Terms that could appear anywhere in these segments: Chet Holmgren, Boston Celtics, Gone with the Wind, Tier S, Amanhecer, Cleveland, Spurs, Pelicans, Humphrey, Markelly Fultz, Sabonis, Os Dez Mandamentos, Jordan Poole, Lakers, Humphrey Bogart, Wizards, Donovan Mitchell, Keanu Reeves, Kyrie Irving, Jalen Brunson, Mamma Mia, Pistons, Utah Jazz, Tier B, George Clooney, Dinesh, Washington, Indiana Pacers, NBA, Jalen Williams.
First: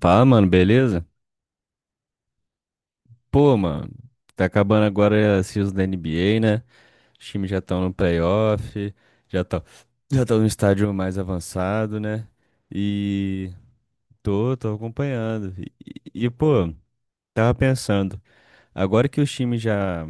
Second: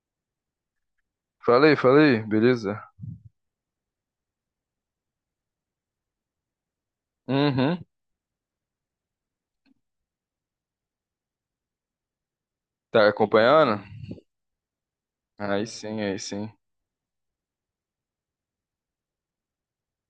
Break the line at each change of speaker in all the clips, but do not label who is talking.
Fala, mano, beleza?
Falei, falei, beleza?
Pô, mano, tá acabando agora a season da NBA, né? Os times já estão
Uhum,
no playoff, já estão já estão no estádio mais avançado, né?
tá
E
acompanhando?
tô acompanhando.
Aí sim, aí sim.
Pô, tava pensando, agora que os times já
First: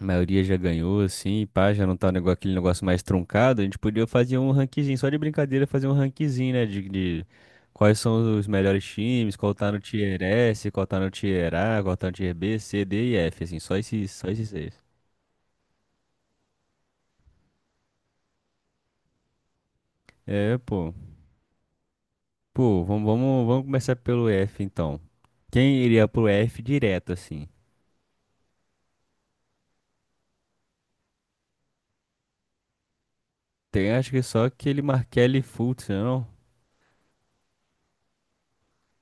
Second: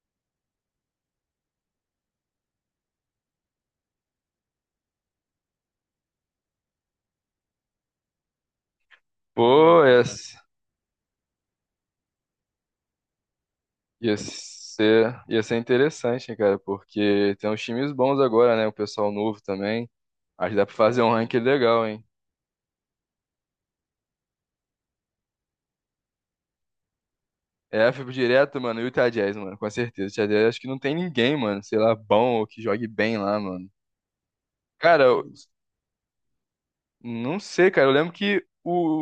a maioria já ganhou, assim, pá, já não tá aquele negócio mais truncado. A gente podia fazer um ranquezinho, só de brincadeira, fazer um ranquezinho, né? De quais são os melhores times, qual tá no
Pô,
Tier S, qual tá no Tier A, qual tá no Tier B, C, D e F, assim, só esses,
ia
só esses seis.
ser, ia ser interessante, hein, cara, porque tem uns times bons agora, né? O pessoal novo também. Acho que
É,
dá pra
pô.
fazer um ranking legal, hein?
Pô, vamos começar pelo F, então. Quem iria pro F direto, assim?
É, eu fico direto, mano, e o Utah Jazz, mano, com certeza. O Utah Jazz acho que não tem ninguém, mano, sei lá, bom ou que jogue bem lá, mano.
Tem, acho que só aquele
Cara, eu
Markelly Fultz, não?
não sei, cara, eu lembro que o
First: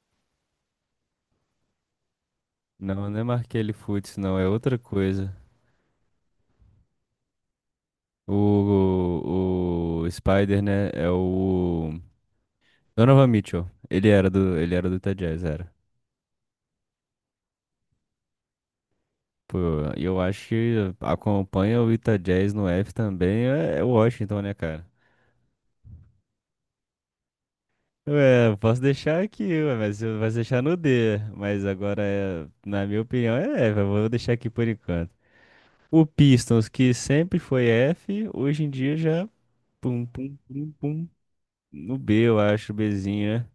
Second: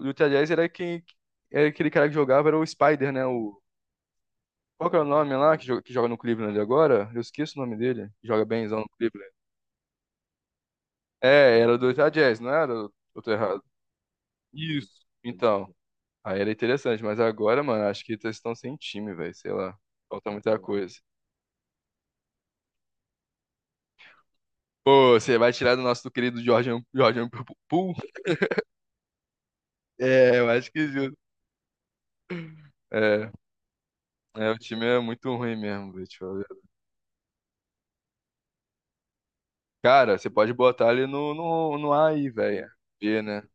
o Utah Jazz era quem, era aquele cara que jogava, era o
Não,
Spider,
não é
né?
Markelly Fultz, não, é outra
Qual que é o
coisa.
nome lá que joga no Cleveland agora? Eu esqueço o nome dele, que joga bemzão no Cleveland.
O Spider, né, é
É, era do
o
Utah Jazz, não era? Eu
Donovan
tô errado.
Mitchell. Ele era do
Isso.
Utah Jazz, era.
Então, aí era interessante, mas agora, mano, acho que eles estão sem time, velho. Sei
Pô,
lá.
e eu
Falta
acho
muita
que
coisa.
acompanha o Utah Jazz no F também é, é o Washington, né, cara?
Pô, você vai tirar do nosso do querido Jordan Poole?
Ué, eu posso deixar aqui, ué, mas eu posso
É, eu
deixar
acho
no
que justo.
D. Mas agora, é, na minha
É,
opinião, é F. Eu vou deixar aqui
é, o
por
time é
enquanto.
muito ruim mesmo,
O
velho. Deixa eu ver.
Pistons, que sempre foi F, hoje em dia já pum,
Cara, você
pum,
pode
pum,
botar ele
pum,
no, no, no
no
A
B,
aí,
eu
velho.
acho,
B,
Bzinho,
né?
né?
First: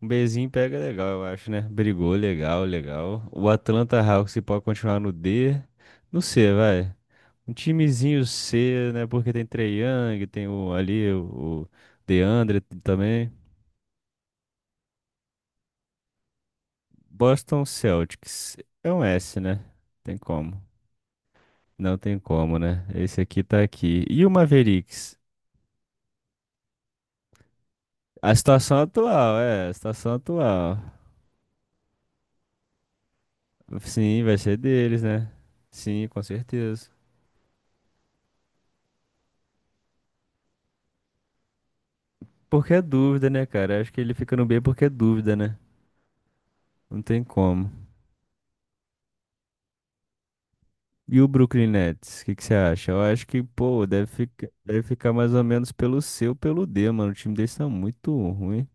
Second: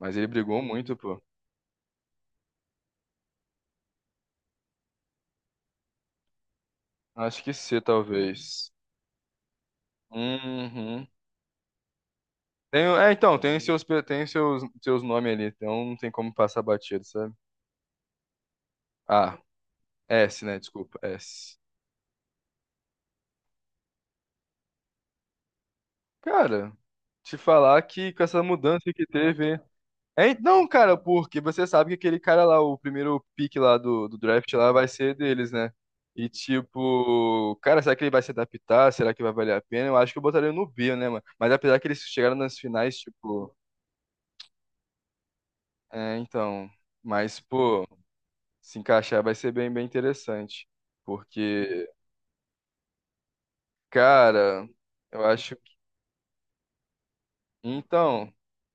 Um
ele
Bzinho
brigou
pega
muito,
legal,
pô.
eu acho, né? Brigou, legal, legal. O Atlanta Hawks se pode continuar no D, no C, vai.
Acho
Um
que C,
timezinho
talvez.
C, né? Porque tem Trae Young, tem o,
Uhum.
ali o DeAndre
Tem, é,
também.
então, tem seus, nomes ali, então não tem como passar batido, sabe?
Boston Celtics é um S,
Ah,
né? Tem
S, né?
como.
Desculpa, S.
Não tem como, né? Esse aqui tá aqui. E o Mavericks?
Cara, te falar que com
A
essa
situação
mudança que
atual,
teve.
é, a situação
É, não,
atual.
cara, porque você sabe que aquele cara lá, o primeiro pick lá do, do
Sim, vai
draft
ser
lá, vai
deles,
ser
né?
deles, né?
Sim, com
E
certeza.
tipo, cara, será que ele vai se adaptar? Será que vai valer a pena? Eu acho que eu botaria no B, né, mano? Mas apesar que eles chegaram nas
Porque é
finais,
dúvida, né,
tipo.
cara? Acho que ele fica no B porque é dúvida, né?
É, então.
Não tem
Mas,
como.
pô, se encaixar vai ser bem, bem interessante.
E o Brooklyn
Porque.
Nets, o que que você acha? Eu acho que, pô,
Cara,
deve ficar
eu
mais ou
acho
menos
que.
pelo C ou pelo D, mano. O time deles tá muito
Então,
ruim.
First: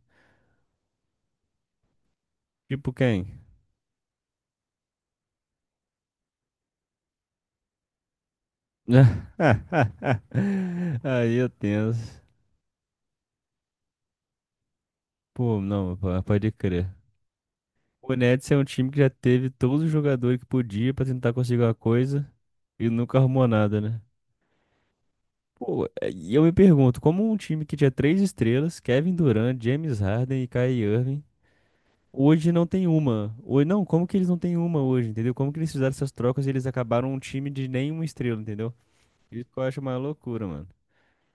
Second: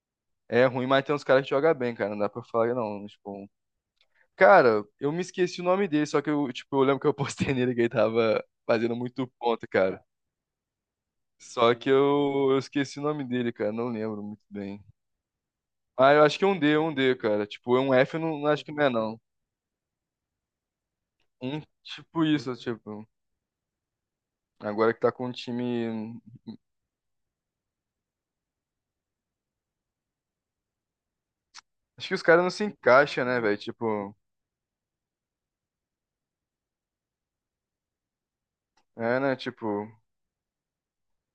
é ruim, mas tem uns caras que jogam bem, cara. Não dá pra falar, que
Tipo
não.
quem?
Tipo, cara, eu me esqueci o nome dele, só que tipo, eu lembro que eu postei nele que ele tava fazendo muito ponto, cara.
Aí eu
Só que
tenso.
eu esqueci o nome dele, cara. Não lembro muito bem.
Pô, não,
Ah,
pô,
eu acho que
pode
é
crer.
um D, cara. Tipo, é um
O
F, eu não
Nets é
acho
um
que não
time
é,
que já
não.
teve todos os jogadores que podia pra tentar
Um
conseguir uma
tipo
coisa
isso,
e
tipo.
nunca arrumou nada, né?
Agora que tá com um
Pô, é,
time.
e eu me pergunto, como um time que tinha três estrelas, Kevin Durant, James Harden e Kyrie Irving,
Acho que os caras não
hoje
se
não tem
encaixam,
uma.
né, velho?
Hoje, não, como
Tipo.
que eles não têm uma hoje, entendeu? Como que eles fizeram essas trocas e eles acabaram um time de nenhuma estrela, entendeu?
É, né?
Isso que eu acho
Tipo,
uma loucura, mano.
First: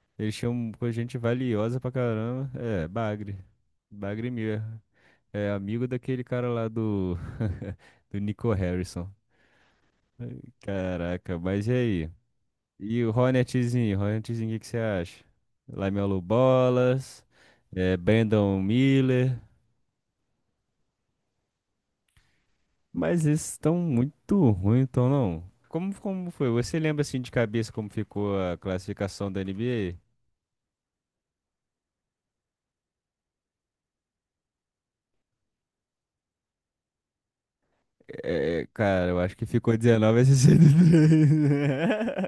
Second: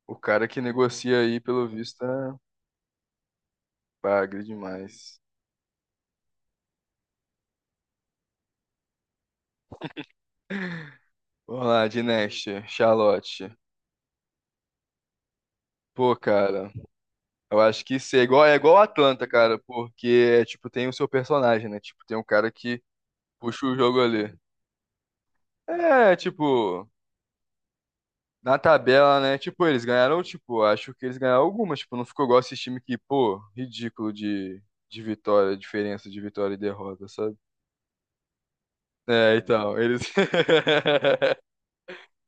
o
Eles
cara que
tinham com gente
negocia aí, pelo
valiosa pra
visto, é.
caramba. É, Bagre. Bagre
Bagre
mesmo.
demais.
É amigo daquele cara lá do... do Nico Harrison. Caraca,
Vamos
mas e
lá,
aí?
Dinesh,
E o
Charlotte.
Ronetzinho, Ronetzinho, o que que você acha?
Pô,
Lamelo
cara,
Bolas,
eu acho que isso é
Brandon
igual Atlanta,
Miller,
cara, porque, é, tipo, tem o seu personagem, né? Tipo, tem um cara que
mas esses
puxa
estão
o jogo ali.
muito ruins, então não. Como,
É,
como foi? Você
tipo,
lembra assim de cabeça como ficou a
na tabela,
classificação
né?
da
Tipo, eles
NBA?
ganharam, tipo, acho que eles ganharam algumas, tipo, não ficou igual esse time que, pô, ridículo de vitória, diferença de vitória e derrota, sabe?
É, cara, eu acho
É,
que ficou
então, eles...
19-63.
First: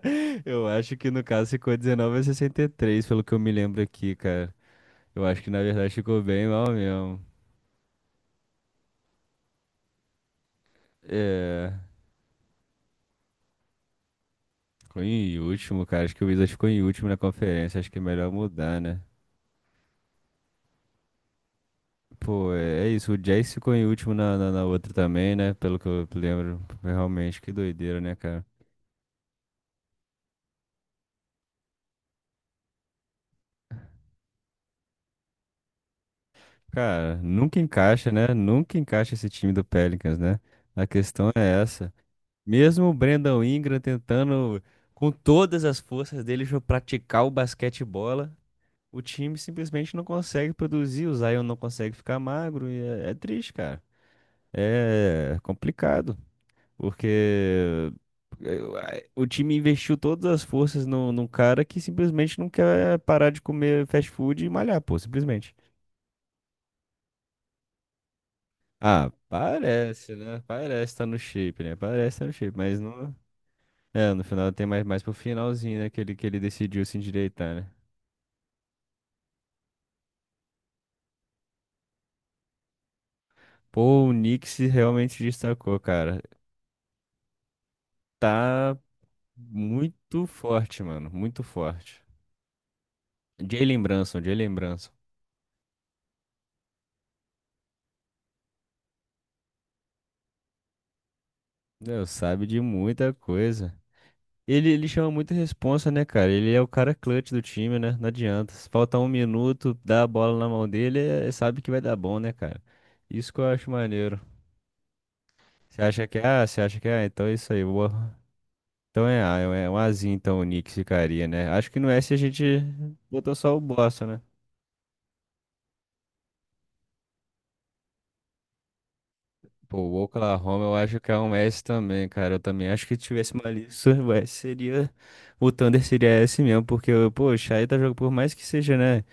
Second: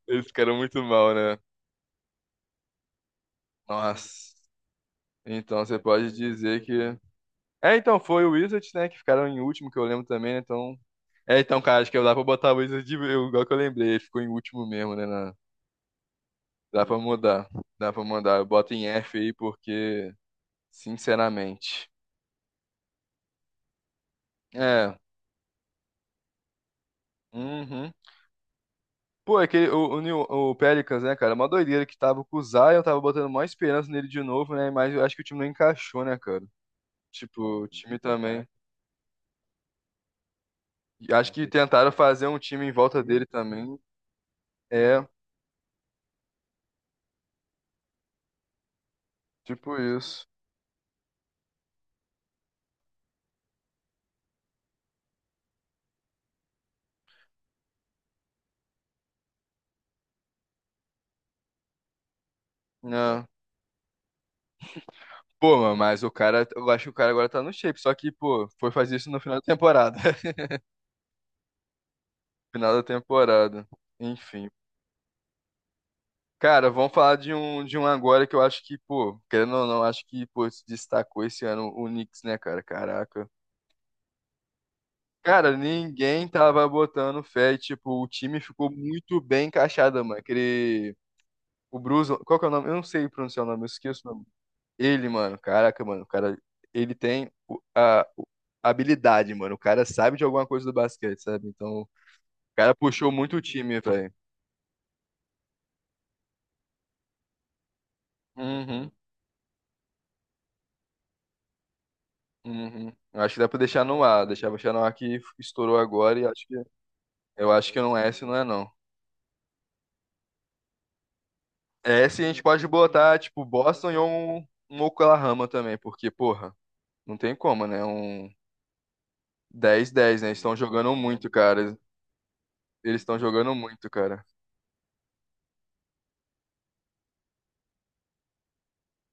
Eles ficaram
Eu
muito
acho que
mal,
no
né?
caso ficou 19-63, pelo que eu me lembro
Nossa.
aqui, cara. Eu acho que
Então,
na
você
verdade
pode
ficou bem
dizer
mal
que...
mesmo.
É, então, foi o Wizards, né, que ficaram em último, que eu lembro também, né, então... É, então,
É.
cara, acho que dá pra botar o Wizards, eu, igual que eu lembrei, ele ficou em último mesmo,
Ficou
né,
em último, cara. Acho que o Wizards ficou em
dá pra
último na
mudar,
conferência. Acho
dá
que é
pra
melhor
mudar, eu boto
mudar,
em
né?
F aí, porque, sinceramente...
Pô, é, é isso. O Jazz ficou em último na outra
É,
também, né? Pelo que eu lembro. Realmente, que
uhum.
doideira, né, cara?
Pô, é que o Pelicans, né, cara, é uma doideira que tava com o Zion, eu tava botando maior esperança nele de novo, né, mas eu acho que o time não encaixou, né, cara,
Cara,
tipo,
nunca
o time
encaixa, né?
também...
Nunca encaixa esse time do Pelicans, né? A
E
questão
acho que
é
tentaram
essa.
fazer um time em
Mesmo o
volta dele
Brandon Ingram
também,
tentando,
é,
com todas as forças dele, praticar o basquete bola, o time
tipo
simplesmente não
isso,
consegue produzir. O Zion não consegue ficar magro. E é triste, cara. É complicado. Porque eu- o time investiu todas as forças no, num cara que simplesmente não quer
né.
parar de comer fast food e malhar, pô, simplesmente.
Pô, mano, mas o cara, eu acho que o cara agora tá no shape, só que, pô, foi fazer isso
Ah,
no final da temporada.
parece, né? Parece tá no shape, né? Parece tá no shape,
Final
mas
da
não.
temporada.
É, no
Enfim.
final tem mais, mais pro finalzinho, né? Que ele
Cara,
decidiu
vamos
se
falar de
endireitar,
um,
né?
de um agora que eu acho que, pô, querendo ou não, acho que, pô, se destacou esse ano o Knicks, né, cara? Caraca.
Pô, o Knicks se realmente
Cara,
destacou, cara.
ninguém tava botando fé e, tipo, o time ficou
Tá
muito bem encaixado, mano.
muito forte,
Aquele.
mano. Muito
O
forte.
Bruce. Qual que é o nome? Eu não sei pronunciar o nome, eu
Jalen
esqueço o
Brunson,
nome.
Jalen Brunson.
Ele, mano, caraca, mano, o cara, ele tem a habilidade, mano. O cara sabe de alguma coisa do basquete, sabe? Então, o
Deus, sabe de
cara puxou
muita
muito o
coisa.
time, velho.
Ele chama muita responsa, né, cara? Ele é o cara clutch do time, né? Não adianta. Se
Uhum,
faltar um minuto, dá a bola na mão dele, é, sabe que vai dar bom, né, cara?
uhum. Eu
Isso
acho que
que eu
dá pra
acho
deixar no
maneiro.
ar, deixar no ar, que estourou
Você acha que
agora e
é A?
acho que
Você acha que é A? Então é isso
eu
aí.
acho que
Boa.
não é esse, não é não.
Então é A, é um Azinho, então o Knicks ficaria, né? Acho que no
É
S a
esse a
gente
gente pode botar
botou
tipo
só o
Boston e
Boston, né?
um Oklahoma também, porque porra, não tem como, né? Um
Pô,
dez,
o
dez, né? Eles estão
Oklahoma eu
jogando
acho que é
muito,
um S
cara.
também, cara. Eu também acho que se
Eles estão
tivesse uma
jogando muito,
lista, o
cara.
S seria. O Thunder seria S mesmo, porque, pô, o Shai tá jogando por mais que seja, né?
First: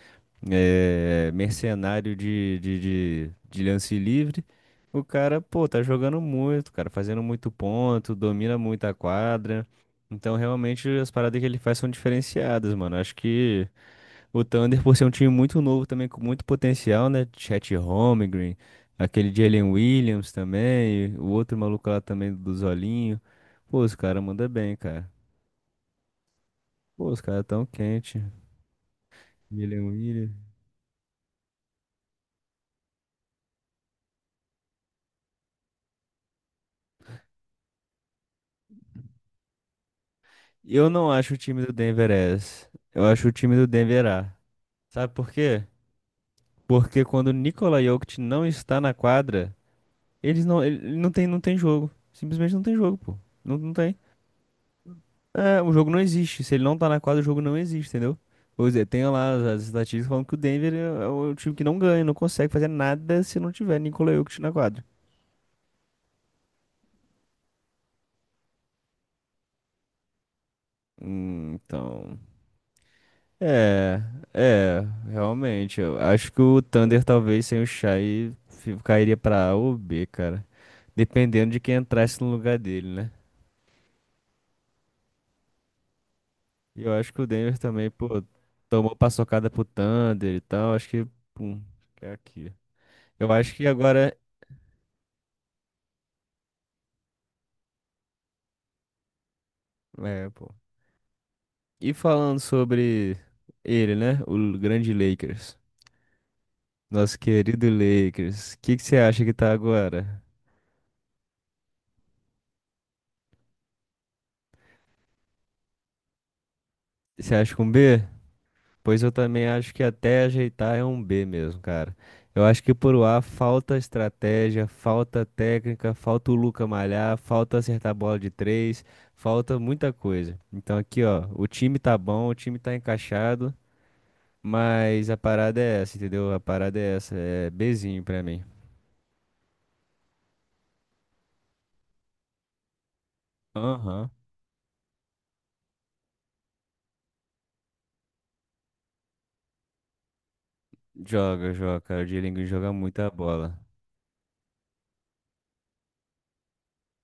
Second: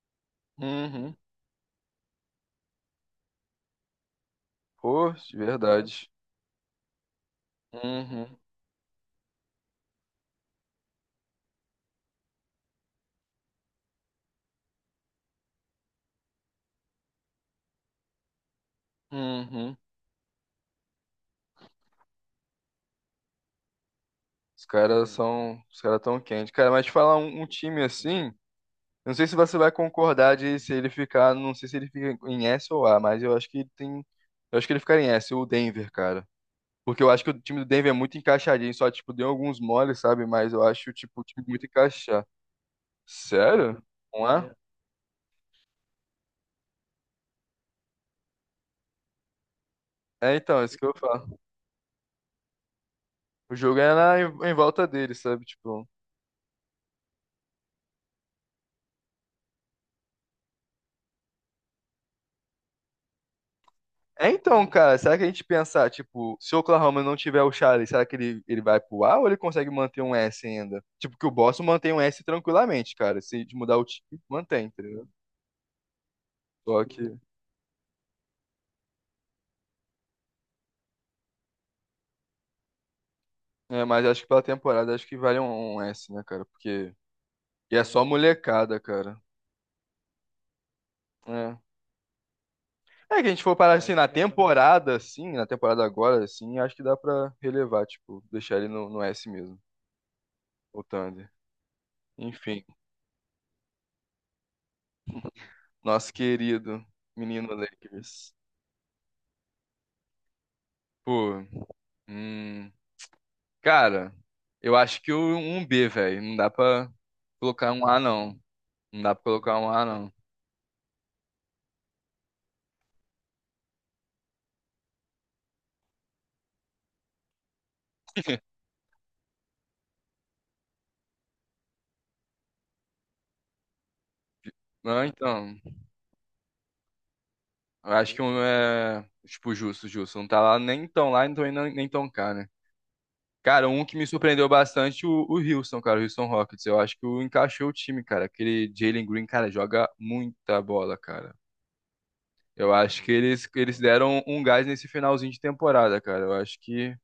Uhum.
É, mercenário de lance livre. O
Pô, de
cara, pô, tá
verdade.
jogando muito, cara, fazendo muito ponto,
Uhum.
domina muito a quadra. Então, realmente, as paradas que ele faz são diferenciadas, mano. Acho que o Thunder, por ser um time muito novo também, com muito potencial, né? Chet Holmgren, aquele Jalen
Uhum.
Williams também, o outro maluco lá também do Zolinho. Pô, os caras mandam
Os
bem,
caras
cara.
São, os caras tão quentes. Cara, mas te
Pô,
falar
os
um,
caras
um
tão
time
quente.
assim, eu não sei se você vai
Jalen
concordar
Williams.
de se ele ficar, não sei se ele fica em S ou A, mas eu acho que ele tem, eu acho que ele ficaria em S, o Denver, cara. Porque eu acho que o time do Denver é muito encaixadinho, só tipo deu alguns moles, sabe? Mas eu
Eu
acho
não
tipo o
acho o
time
time
muito
do Denver
encaixado.
S. Eu acho o time do
Sério?
Denver
Não
A.
é?
Sabe por quê? Porque quando o Nikola Jokic não está na quadra,
É,
eles
então,
não,
é então, isso que eu
ele não tem,
falo.
não tem jogo. Simplesmente não tem jogo, pô.
O
Não, não
jogo é
tem.
em volta dele, sabe?
É, o
Tipo,
jogo não existe. Se ele não tá na quadra, o jogo não existe, entendeu? Pois é, tem lá as estatísticas falando que o Denver é, é o time que não ganha, não consegue fazer nada se não tiver Nikola
é
Jokic na
então,
quadra.
cara, será que a gente pensar, tipo, se o Oklahoma não tiver o Charlie, será que ele vai pro A ou ele consegue manter um S ainda? Tipo, que o Boston mantém um
Então.
S tranquilamente, cara. Se de mudar o
É,
time, mantém,
é,
entendeu?
realmente. Eu acho que o
Só
Thunder
que.
talvez sem o Shai cairia pra A ou B, cara. Dependendo de quem entrasse no lugar dele, né?
É, mas acho que pela temporada acho que vale um S, né, cara?
E eu
Porque.
acho que o Denver
E é
também,
só
pô,
molecada,
tomou
cara.
paçocada pro Thunder e tal. Acho que,
É.
pum, é aqui.
É que a
Eu
gente
acho
for
que
parar
agora.
assim, na temporada agora, assim, acho que dá pra relevar, tipo, deixar ele no S mesmo,
É, pô.
o Thunder.
E falando
Enfim,
sobre ele, né? O grande Lakers.
nosso querido
Nosso
menino
querido
Lakers.
Lakers. O que que você acha que tá agora?
Pô, hum, Cara, eu acho que um B, velho. Não dá pra
Você acha com
colocar um A,
B?
não.
Pois
Não
eu
dá pra
também
colocar um
acho que
A, não.
até ajeitar é um B mesmo, cara. Eu acho que por A falta estratégia, falta técnica, falta o Luca malhar, falta acertar a bola de três, falta muita coisa. Então aqui, ó, o time tá bom, o time tá encaixado,
Não,
mas a parada
então.
é essa, entendeu? A parada é essa, é
Eu
Bzinho
acho
pra
que um
mim.
é. Tipo, justo, justo. Não tá lá nem tão lá, então nem tão cá, né? Cara, um que me
Aham.
surpreendeu bastante, o Houston, cara, o Houston Rockets. Eu acho que o encaixou o time, cara. Aquele Jalen Green, cara, joga muita bola, cara.
Joga, joga, cara. O Dielingo joga
Eu acho
muita
que eles,
bola.
eles deram um gás nesse finalzinho de temporada, cara. Eu acho que.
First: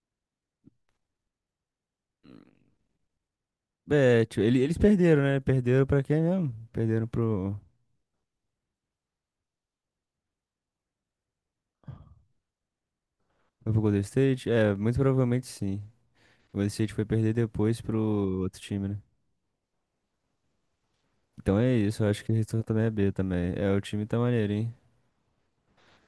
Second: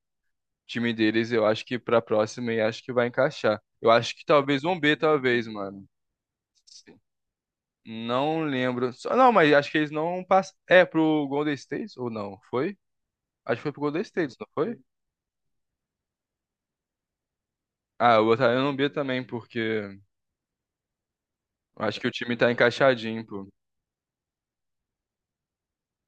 Time deles, eu acho que pra próxima e acho que vai encaixar. Eu acho
É,
que
tio,
talvez
eles
um B,
perderam, né?
talvez, mano.
Perderam pra quem mesmo?
Não lembro. Não, mas acho que eles não passam. É, pro Golden State ou não? Foi? Acho que foi
Pro
pro
Golden
Golden State, não
State? É,
foi?
muito provavelmente sim. O City foi perder depois pro
Ah, eu
outro
botaria no
time,
B
né?
também, porque eu
Então é
acho
isso,
que
eu
o
acho que o
time tá
Restor também é B
encaixadinho, pô.
também. É, o time tá maneiro, hein?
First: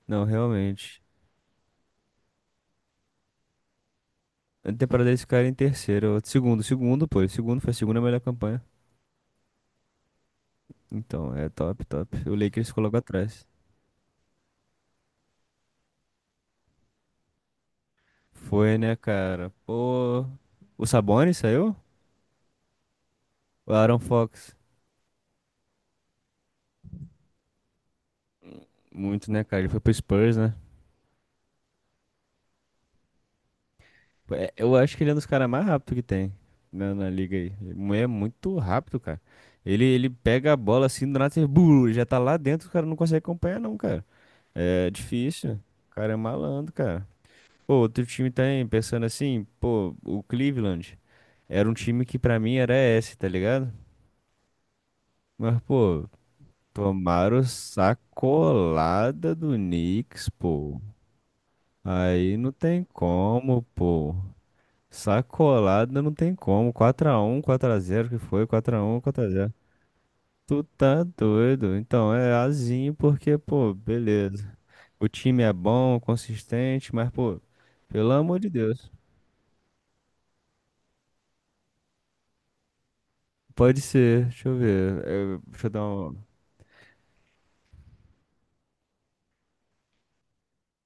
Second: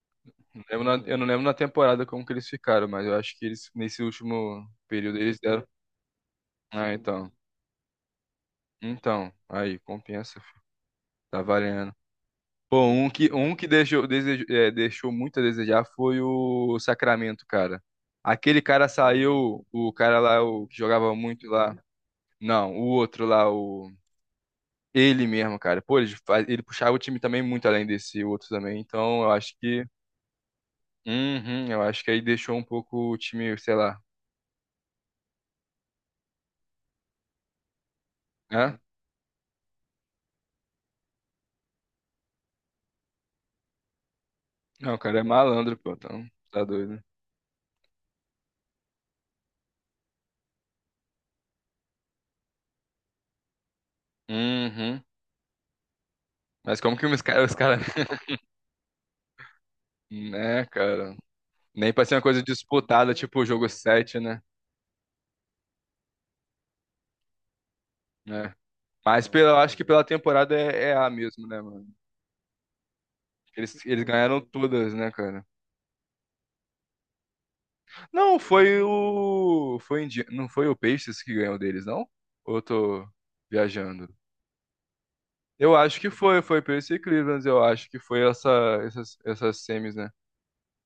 Não,
Não lembro
realmente.
Eu não lembro na temporada como que eles ficaram, mas eu acho que eles, nesse último
Na temporada
período,
eles
eles
ficaram em
deram.
terceiro. Ou segundo,
Ah,
segundo, pô.
então.
Segundo foi a segunda melhor campanha.
Então, aí, compensa, filho.
Então,
Tá
é top,
valendo.
top. O Lakers
Pô,
colocou
um que,
atrás.
um que deixou muito a desejar foi o Sacramento, cara. Aquele
Foi,
cara
né, cara?
saiu, o cara
Pô.
lá, o que
O
jogava
Sabonis
muito
saiu?
lá. Não, o outro lá,
O
o.
Aaron Fox.
Ele mesmo, cara. Pô, ele puxava o time também muito além desse outro também. Então,
Muito,
eu
né,
acho
cara? Ele foi
que.
pro Spurs, né?
Uhum, eu acho que aí deixou um pouco o time, sei lá.
É, eu acho que ele é um dos caras mais rápidos que tem na liga aí. Ele é muito
Hã?
rápido, cara. Ele pega a bola assim, do nada, você, blu, já tá lá dentro, o cara não consegue acompanhar, não, cara. É
Não, o cara é
difícil.
malandro, pô.
O cara é
Então, tá
malandro,
doido.
cara. Pô, outro time também, pensando assim, pô, o Cleveland era um time que pra mim era esse, tá ligado?
Uhum.
Mas, pô,
Mas como que os
tomaram
caras. Os cara...
sacolada do Knicks,
Né,
pô.
cara? Nem pra ser uma
Aí
coisa
não tem
disputada, tipo o
como,
jogo
pô.
7 né?
Sacolada não tem como. 4-1, 4-0 que foi,
É.
4-1, quatro
Mas
a
pela,
zero.
eu acho que pela temporada
Tu
é, é
tá
A mesmo, né,
doido.
mano?
Então é azinho porque, pô,
Eles ganharam
beleza.
todas,
O
né,
time
cara?
é bom, consistente, mas, pô, pelo
Não,
amor de
foi
Deus.
o. Foi Indi... Não foi o Pacers que ganhou deles, não? Ou eu tô
Pode
viajando?
ser, deixa eu ver. É, deixa eu
Eu
dar
acho que
um.
foi Pacers e Cleveland, eu acho que foi essa, essas semis, né?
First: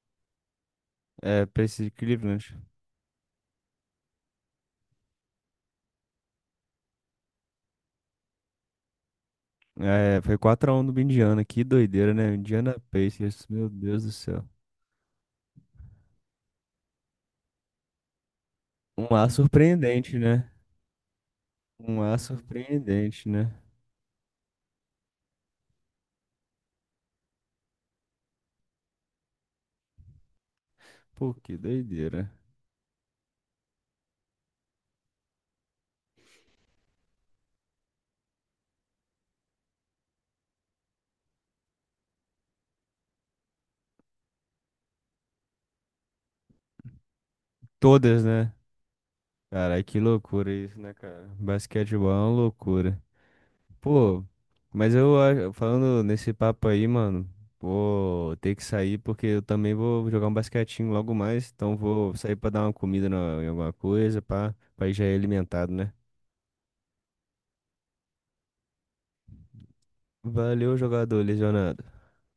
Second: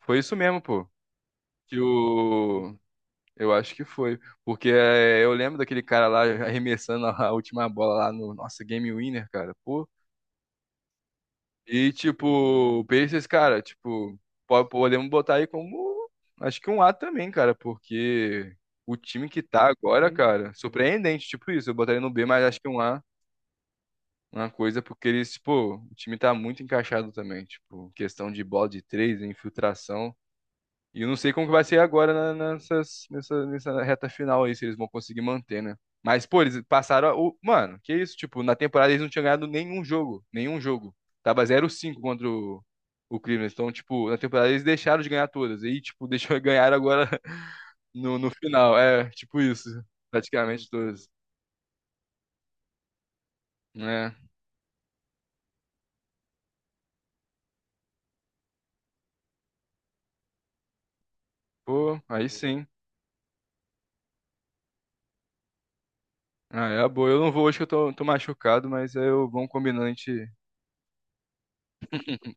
Foi isso mesmo, pô.
É,
Que
Pacers de Cleveland.
o. Eu acho que foi. Porque é, eu lembro daquele cara lá arremessando a última bola lá no nossa Game Winner, cara. Pô,
É, foi quatro a um do Indiana. Que
e,
doideira,
tipo,
né? Indiana
o Pacers,
Pacers,
cara,
meu Deus do
tipo,
céu.
podemos botar aí como, acho que um A também, cara, porque o
Um
time
A
que tá agora, Uhum,
surpreendente, né?
cara, surpreendente, tipo isso, eu
Um
botaria no
A
B, mas acho que um A,
surpreendente, né?
uma coisa, porque eles, pô, o time tá muito encaixado também, tipo, questão de bola de três, infiltração, e eu não sei
Pô,
como que
que
vai ser agora
doideira.
nessa reta final aí, se eles vão conseguir manter, né? Mas, pô, eles passaram. O... Mano, que isso? Tipo, na temporada eles não tinham ganhado nenhum jogo. Nenhum jogo. Tava 0-5 contra o Cleveland. Então, tipo, na temporada eles deixaram de ganhar todas. E, tipo, deixou ganhar agora no,
Todas,
no
né?
final. É, tipo isso.
Caralho, que loucura
Praticamente
isso, né,
todas,
cara? Basquetebol é uma loucura.
né?
Pô, mas eu falando nesse papo aí, mano, vou ter que sair porque eu também vou jogar um basquetinho logo mais, então
Pô,
vou
aí
sair pra dar
sim.
uma comida em alguma coisa, pá, pra ir já ir alimentado, né?
Ah, é a boa. Eu não vou hoje que eu tô machucado, mas eu vamos combinando, a gente
Valeu, jogador lesionado.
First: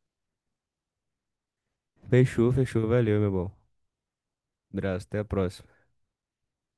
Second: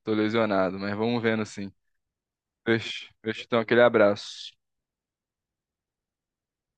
tô lesionado, mas vamos vendo assim.
Fechou, fechou,
Fecho,
valeu, meu
fecho,
bom.
então, aquele abraço.
Abraço, até a próxima.